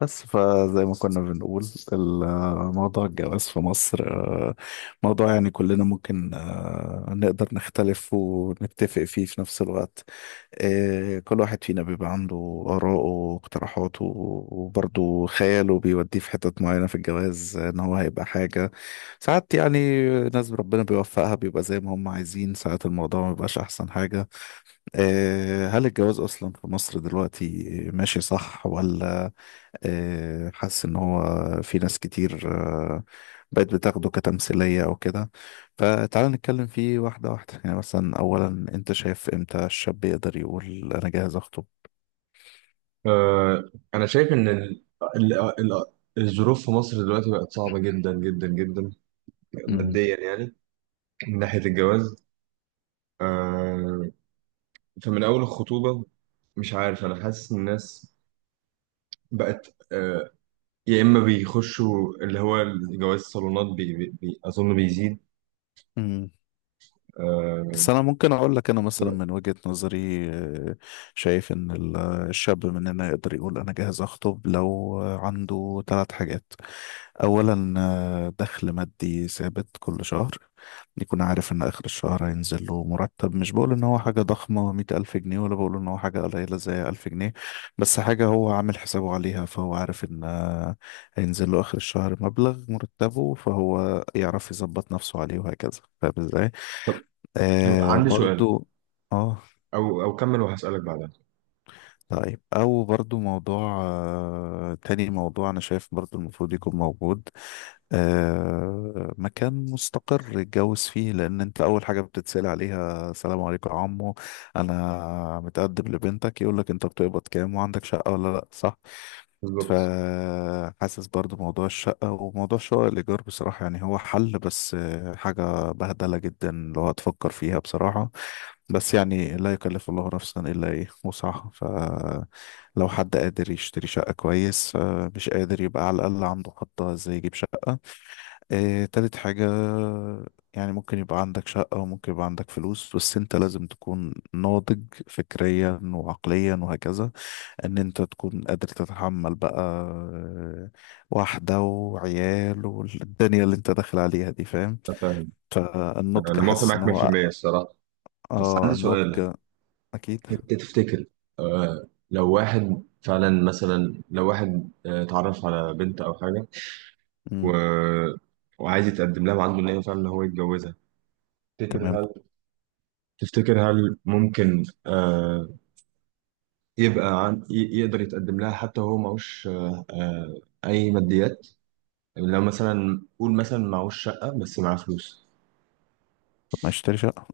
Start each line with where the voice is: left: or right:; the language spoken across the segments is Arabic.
left: بس فزي ما كنا بنقول الموضوع الجواز في مصر، موضوع يعني كلنا ممكن نقدر نختلف ونتفق فيه في نفس الوقت. كل واحد فينا بيبقى عنده آراءه واقتراحاته، وبرضه خياله بيوديه في حتت معينة في الجواز، إن هو هيبقى حاجة. ساعات يعني ناس ربنا بيوفقها بيبقى زي ما هم عايزين، ساعات الموضوع ما بيبقاش أحسن حاجة. هل الجواز أصلا في مصر دلوقتي ماشي صح ولا؟ حاسس ان هو في ناس كتير بقت بتاخده كتمثيلية او كده. فتعال نتكلم فيه واحدة واحدة، يعني مثلا اولا انت شايف امتى الشاب يقدر يقول انا جاهز اخطب؟
right: أنا شايف إن ال... ال... الظروف في مصر دلوقتي بقت صعبة جدا جدا جدا
left: مم.
right: ماديا يعني، من ناحية الجواز. آه، فمن أول الخطوبة مش عارف، أنا حاسس إن الناس بقت، يا إما بيخشوا اللي هو جواز الصالونات أظن بيزيد.
left: مم.
right: آه،
left: بس انا ممكن اقول لك انا
right: طب
left: مثلا من وجهة نظري، شايف ان الشاب مننا يقدر يقول انا جاهز اخطب لو عنده ثلاث حاجات. اولا دخل مادي ثابت كل شهر، يكون عارف ان اخر الشهر هينزل له مرتب. مش بقول ان هو حاجة ضخمة 100,000 جنيه، ولا بقول ان هو حاجة قليلة زي 1000 جنيه، بس حاجة هو عامل حسابه عليها، فهو عارف ان هينزل له اخر الشهر مبلغ مرتبه، فهو يعرف يظبط نفسه عليه وهكذا. فاهم ازاي؟
right: طب عندي سؤال.
left: برضو. اه.
right: أو كمل وهسألك بعدها.
left: طيب، او برضو موضوع، تاني موضوع انا شايف برضو المفروض يكون موجود، مكان مستقر يتجوز فيه. لان انت اول حاجة بتتسأل عليها: السلام عليكم يا عمو، انا متقدم لبنتك. يقول لك انت بتقبض كام وعندك شقة ولا لا. صح؟
right: بالظبط،
left: فحاسس برضو موضوع الشقة وموضوع شقة الإيجار بصراحة يعني هو حل، بس حاجة بهدلة جدا لو هتفكر فيها بصراحة. بس يعني لا يكلف الله نفسا إلا إيه وسعها، فلو حد قادر يشتري شقة كويس، مش قادر يبقى على الأقل عنده خطة إزاي يجيب شقة. تالت حاجة، يعني ممكن يبقى عندك شقة وممكن يبقى عندك فلوس، بس أنت لازم تكون ناضج فكريا وعقليا وهكذا، إن أنت تكون قادر تتحمل بقى واحدة وعيال والدنيا اللي أنت داخل عليها دي. فاهم؟
right: أنا فاهم. أنا
left: فالنضج،
right: موافق
left: حاسس إن
right: معاك
left: هو
right: 100% الصراحة، بس عندي سؤال.
left: النضج أكيد.
right: انت تفتكر، لو واحد فعلا مثلا، لو واحد اتعرف على بنت او حاجه و... وعايز يتقدم لها وعنده نيه فعلا ان هو يتجوزها.
left: تمام.
right: تفتكر هل تفتكر هل ممكن يبقى يقدر يتقدم لها، حتى هو معهوش اي ماديات؟ لو مثلا، قول مثلا معهوش شقه بس معاه فلوس.
left: طب ما يشتري شقة؟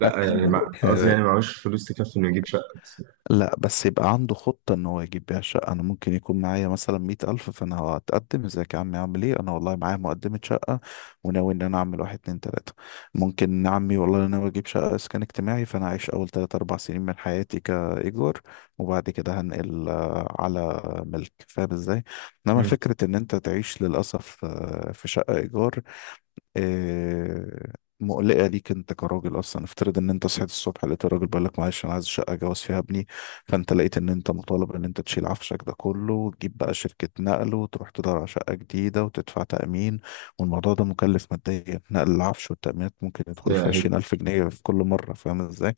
right: لا يعني، قصدي يعني معهوش فلوس تكفي انه يجيب شقه بس.
left: لا، بس يبقى عنده خطة ان هو يجيب بيها شقة. انا ممكن يكون معايا مثلا 100,000، فانا هتقدم. ازيك يا عمي عامل ايه؟ انا والله معايا مقدمة شقة، وناوي ان انا اعمل واحد اتنين تلاتة. ممكن عمي والله انا ناوي اجيب شقة اسكان اجتماعي، فانا عايش اول تلات اربع سنين من حياتي كايجار، وبعد كده هنقل على ملك. فاهم ازاي؟ انما فكرة ان انت تعيش للأسف في شقة ايجار آه، مقلقة ليك انت كراجل. اصلا افترض ان انت صحيت الصبح لقيت الراجل بيقول لك معلش انا عايز شقة جواز فيها ابني، فانت لقيت ان انت مطالب ان انت تشيل عفشك ده كله وتجيب بقى شركة نقل وتروح تدور على شقة جديدة وتدفع تأمين. والموضوع ده مكلف ماديا، نقل العفش والتأمينات ممكن يدخل في
right: مم.
left: 20,000 جنيه في كل مرة. فاهم ازاي؟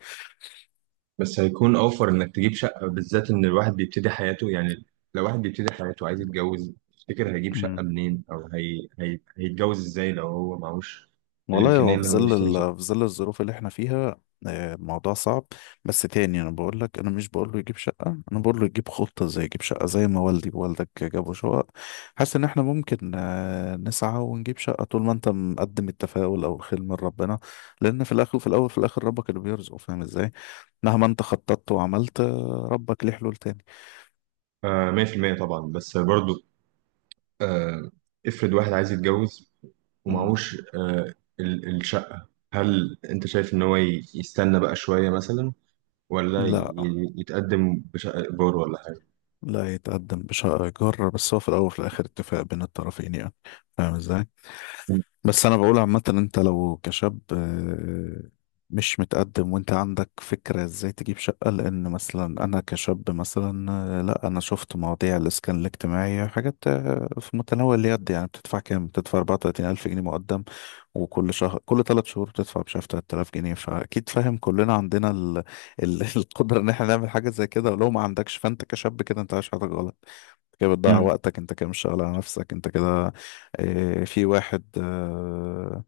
right: بس هيكون اوفر انك تجيب شقه، بالذات ان الواحد بيبتدي حياته يعني. لو واحد بيبتدي حياته عايز يتجوز، تفتكر هيجيب شقه منين، او هيتجوز ازاي لو هو معهوش
left: والله
right: الامكانيه
left: هو في
right: ان هو
left: ظل
right: يشتري شقه؟
left: في ظل الظروف اللي احنا فيها، الموضوع صعب. بس تاني انا بقول لك، انا مش بقول له يجيب شقة، انا بقول له يجيب خطة، زي يجيب شقة زي ما والدي ووالدك جابوا شقق. حاسس ان احنا ممكن نسعى ونجيب شقة طول ما انت مقدم التفاؤل او الخير من ربنا. لان في الاخر وفي الاول في الاخر ربك اللي بيرزق. فاهم ازاي؟ مهما انت خططت وعملت، ربك ليه حلول تاني.
right: 100% طبعا، بس برضو آه افرض واحد عايز يتجوز
left: مم.
right: ومعهوش، الشقه، هل انت شايف ان هو يستنى بقى شويه مثلا، ولا
left: لا،
right: يتقدم بشقه ايجار ولا حاجه؟
left: لا يتقدم بشقة إيجار، بس هو في الأول وفي الآخر اتفاق بين الطرفين يعني. فاهم ازاي؟ بس انا بقول عامة، انت لو كشاب مش متقدم وانت عندك فكرة ازاي تجيب شقة، لان مثلا انا كشاب مثلا، لا انا شفت مواضيع الاسكان الاجتماعي، حاجات في متناول اليد. يعني بتدفع كام؟ بتدفع 34 الف جنيه مقدم، وكل شهر كل ثلاث شهور بتدفع مش عارف 3000 جنيه. فاكيد فاهم كلنا عندنا القدره ان احنا نعمل حاجه زي كده. ولو ما عندكش فانت كشاب كده انت عايش حياتك غلط، انت كده بتضيع
right: مم.
left: وقتك، انت كده مش شغال على نفسك، انت كده في واحد.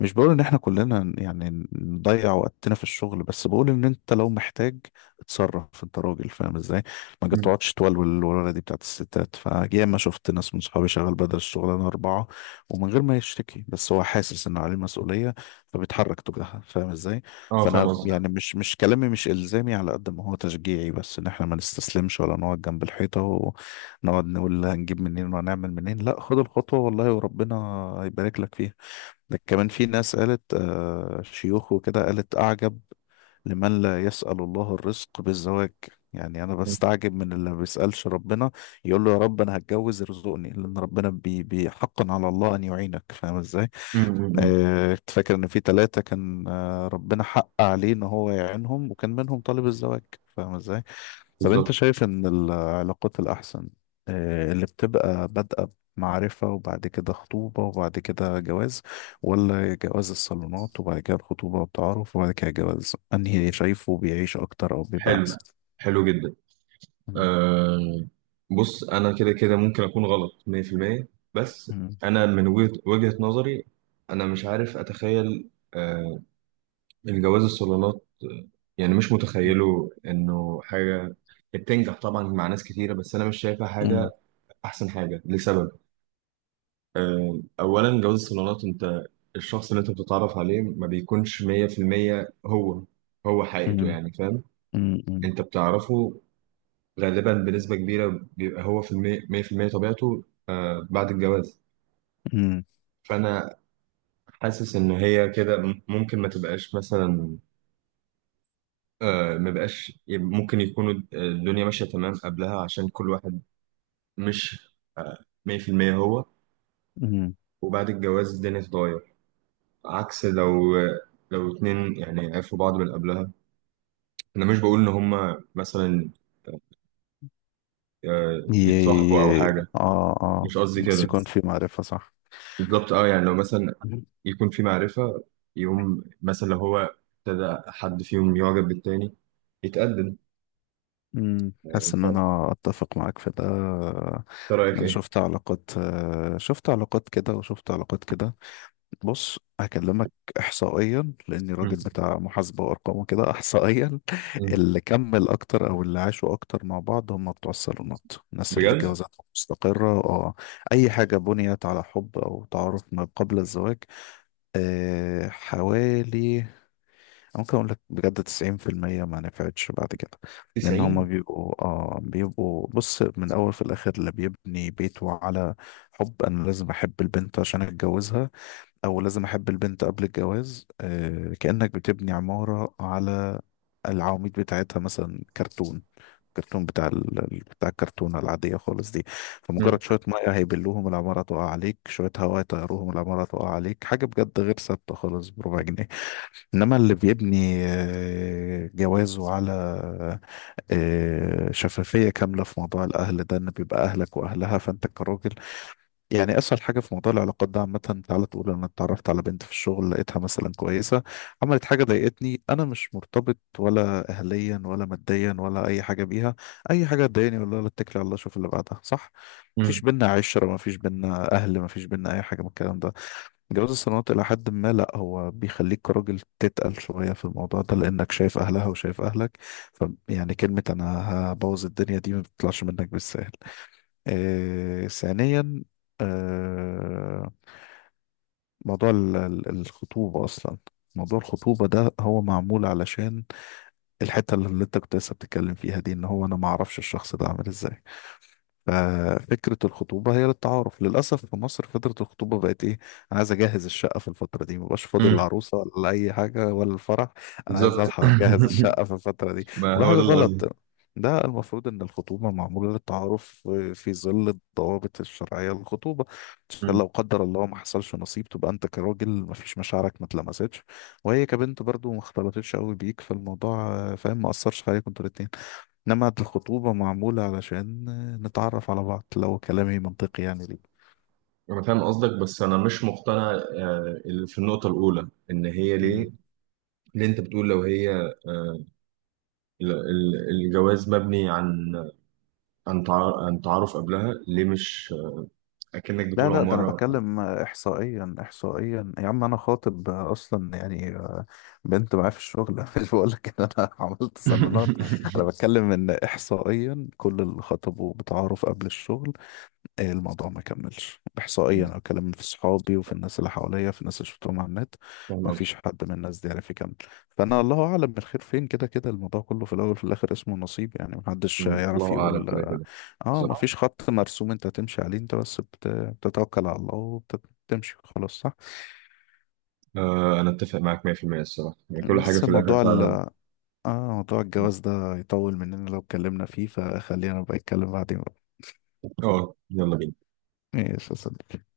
left: مش بقول ان احنا كلنا يعني نضيع وقتنا في الشغل، بس بقول ان انت لو محتاج اتصرف. انت راجل فاهم ازاي. ما
right: مم.
left: تقعدش تولول، الولوله دي بتاعت الستات. فجاي ما شفت ناس من صحابي شغال بدل الشغلانه اربعه ومن غير ما يشتكي، بس هو حاسس انه عليه مسؤولية فبيتحرك تجاهها. فاهم ازاي؟
right: اه، فاهم
left: فانا
right: قصدي.
left: يعني مش كلامي مش الزامي على قد ما هو تشجيعي، بس ان احنا ما نستسلمش ولا نقعد جنب الحيطة ونقعد نقول هنجيب منين وهنعمل منين. لا، خد الخطوة والله وربنا هيبارك لك فيها. ده كمان في ناس قالت شيوخ وكده، قالت: اعجب لمن لا يسأل الله الرزق بالزواج. يعني أنا
right: مم.
left: بستعجب من اللي ما بيسألش ربنا يقول له يا رب أنا هتجوز ارزقني. لأن ربنا حقا على الله أن يعينك. فاهم إزاي؟
right: مم. مم.
left: كنت فاكر إن في ثلاثة كان ربنا حق عليه إن هو يعينهم، وكان منهم طالب الزواج. فاهم إزاي؟ طب انت
right: بالظبط.
left: شايف ان العلاقات الاحسن، اللي بتبقى بادئة معرفة وبعد كده خطوبة وبعد كده جواز، ولا جواز الصالونات وبعد كده الخطوبة والتعارف وبعد كده جواز؟ انهي شايفه بيعيش اكتر او بيبقى
right: حلو،
left: احسن؟
right: حلو جدا.
left: مم.
right: أه، بص انا كده كده ممكن اكون غلط 100%، بس
left: مم.
right: انا من وجهة نظري، انا مش عارف اتخيل، الجواز الصالونات، يعني مش متخيله انه حاجة بتنجح طبعا مع ناس كتيرة، بس انا مش شايفها حاجة
left: مم.
right: احسن حاجة لسبب. اولا، جواز الصالونات، انت الشخص اللي انت بتتعرف عليه ما بيكونش 100% هو هو حقيقته
left: مم.
right: يعني، فاهم.
left: مم.
right: انت بتعرفه غالبا بنسبة كبيرة، بيبقى هو في المية مية في المية طبيعته بعد الجواز.
left: مم.
right: فأنا حاسس إن هي كده ممكن ما تبقاش مثلا، ما بقاش، ممكن يكون الدنيا ماشية تمام قبلها عشان كل واحد مش مية في المية هو،
left: مم.
right: وبعد الجواز الدنيا تتغير. عكس لو اتنين يعني عرفوا بعض من قبلها. أنا مش بقول إن هما مثلا، يتصاحبوا أو
left: يي-
right: حاجة،
left: اه، اه،
right: مش قصدي
left: بس
right: كده.
left: يكون في معرفة صح؟
right: بالظبط، اه يعني لو مثلا يكون في معرفة، يقوم مثلا لو هو ابتدى حد فيهم يعجب بالتاني يتقدم.
left: حاسس
right: انت
left: ان
right: إنت
left: انا اتفق معاك في ده.
right: رأيك
left: انا
right: ايه؟
left: شفت علاقات، شفت علاقات كده وشفت علاقات كده. بص هكلمك احصائيا، لاني
right: مم.
left: راجل بتاع محاسبه وارقام وكده. احصائيا
right: مم.
left: اللي كمل اكتر او اللي عاشوا اكتر مع بعض هم بتوع الصالونات، الناس اللي
right: بجد؟
left: جوازاتهم مستقره. اه، اي حاجه بنيت على حب او تعارف ما قبل الزواج، حوالي ممكن اقول لك بجد 90% ما نفعتش بعد كده. لان هما
right: 90.
left: بيبقوا، بيبقوا بص، من الاول في الاخر اللي بيبني بيته على حب، انا لازم احب البنت عشان اتجوزها او لازم احب البنت قبل الجواز، كأنك بتبني عمارة على العواميد بتاعتها مثلا كرتون، كرتون بتاع بتاع الكرتونة العادية خالص دي.
right: مم.
left: فمجرد شوية مية هيبلوهم العمارة تقع عليك، شوية هواء يطيروهم العمارة تقع عليك. حاجة بجد غير ثابتة خالص، بربع جنيه. انما اللي بيبني جوازه على شفافيه كامله في موضوع الاهل ده، ان بيبقى اهلك واهلها. فانت كراجل، يعني اسهل حاجه في موضوع العلاقات ده عامه، تعالى تقول انا اتعرفت على بنت في الشغل لقيتها مثلا كويسه، عملت حاجه ضايقتني. انا مش مرتبط ولا اهليا ولا ماديا ولا اي حاجه بيها، اي حاجه تضايقني، ولا اتكل على الله اشوف اللي بعدها. صح؟ مفيش
right: مم.
left: بينا عشرة، مفيش بينا أهل، مفيش بينا أي حاجة من الكلام ده. جواز الصالونات إلى حد ما لأ، هو بيخليك كراجل تتقل شوية في الموضوع ده، لأنك شايف أهلها وشايف أهلك. ف يعني كلمة أنا هبوظ الدنيا دي ما بتطلعش منك بالسهل. ثانيا، آه موضوع الخطوبة أصلا. موضوع الخطوبة ده هو معمول علشان الحتة اللي انت كنت لسه بتتكلم فيها دي، ان هو انا ما اعرفش الشخص ده عامل ازاي. ففكرة الخطوبة هي للتعارف. للأسف في مصر فترة الخطوبة بقت إيه؟ أنا عايز أجهز الشقة في الفترة دي، مبقاش فاضي
right: مم.
left: للعروسة ولا أي حاجة ولا الفرح. أنا عايز
right: بالظبط.
left: ألحق أجهز الشقة في الفترة دي.
right: ما
left: وده
right: هو
left: حاجة
right: ده اللي
left: غلط.
right: قصدي.
left: ده المفروض إن الخطوبة معمولة للتعارف في ظل الضوابط الشرعية للخطوبة، عشان
right: مم.
left: لو قدر الله ما حصلش نصيب تبقى أنت كراجل ما فيش مشاعرك ما اتلمستش، وهي كبنت برضو ما اختلطتش قوي بيك فالموضوع، فاهم، ما أثرش عليكم انتوا الاتنين. إنما الخطوبة معمولة علشان نتعرف على بعض. لو كلامي منطقي يعني ليه؟
right: انا فاهم قصدك، بس انا مش مقتنع، اللي في النقطة الأولى، ان هي
left: مم.
right: ليه. اللي انت بتقول لو هي، الجواز مبني عن تعارف قبلها ليه؟ مش اكنك
left: لا
right: بتقول
left: لا، ده أنا
right: عمارة.
left: بتكلم إحصائيا، إحصائيا يا عم أنا خاطب أصلا يعني، بنت معايا في الشغل. مش بقول لك إن أنا عملت صالونات. أنا بتكلم إن إحصائيا كل اللي خطبوا بتعارف قبل الشغل إيه؟ الموضوع ما كملش. احصائيا انا بكلم في صحابي وفي الناس اللي حواليا، في الناس اللي شفتهم على النت،
right: فاهم.
left: ما فيش حد من الناس دي عرف يكمل. فانا الله اعلم بالخير فين. كده كده الموضوع كله في الاول وفي الاخر اسمه نصيب يعني، محدش
right: مم.
left: يعرف
right: الله أعلم،
left: يقول.
right: كده
left: اه،
right: كده.
left: ما
right: بالظبط،
left: فيش خط مرسوم انت تمشي عليه، انت بس بتتوكل على الله وبتمشي خلاص. صح.
right: أنا أتفق معاك 100% الصراحة، يعني كل حاجة
left: بس
right: في الآخر
left: موضوع ال
right: فعلا.
left: اه موضوع الجواز ده يطول مننا لو اتكلمنا فيه، فخلينا بقى نتكلم بعدين بقى.
right: أه يلا بينا.
left: ماشي يا صديقي.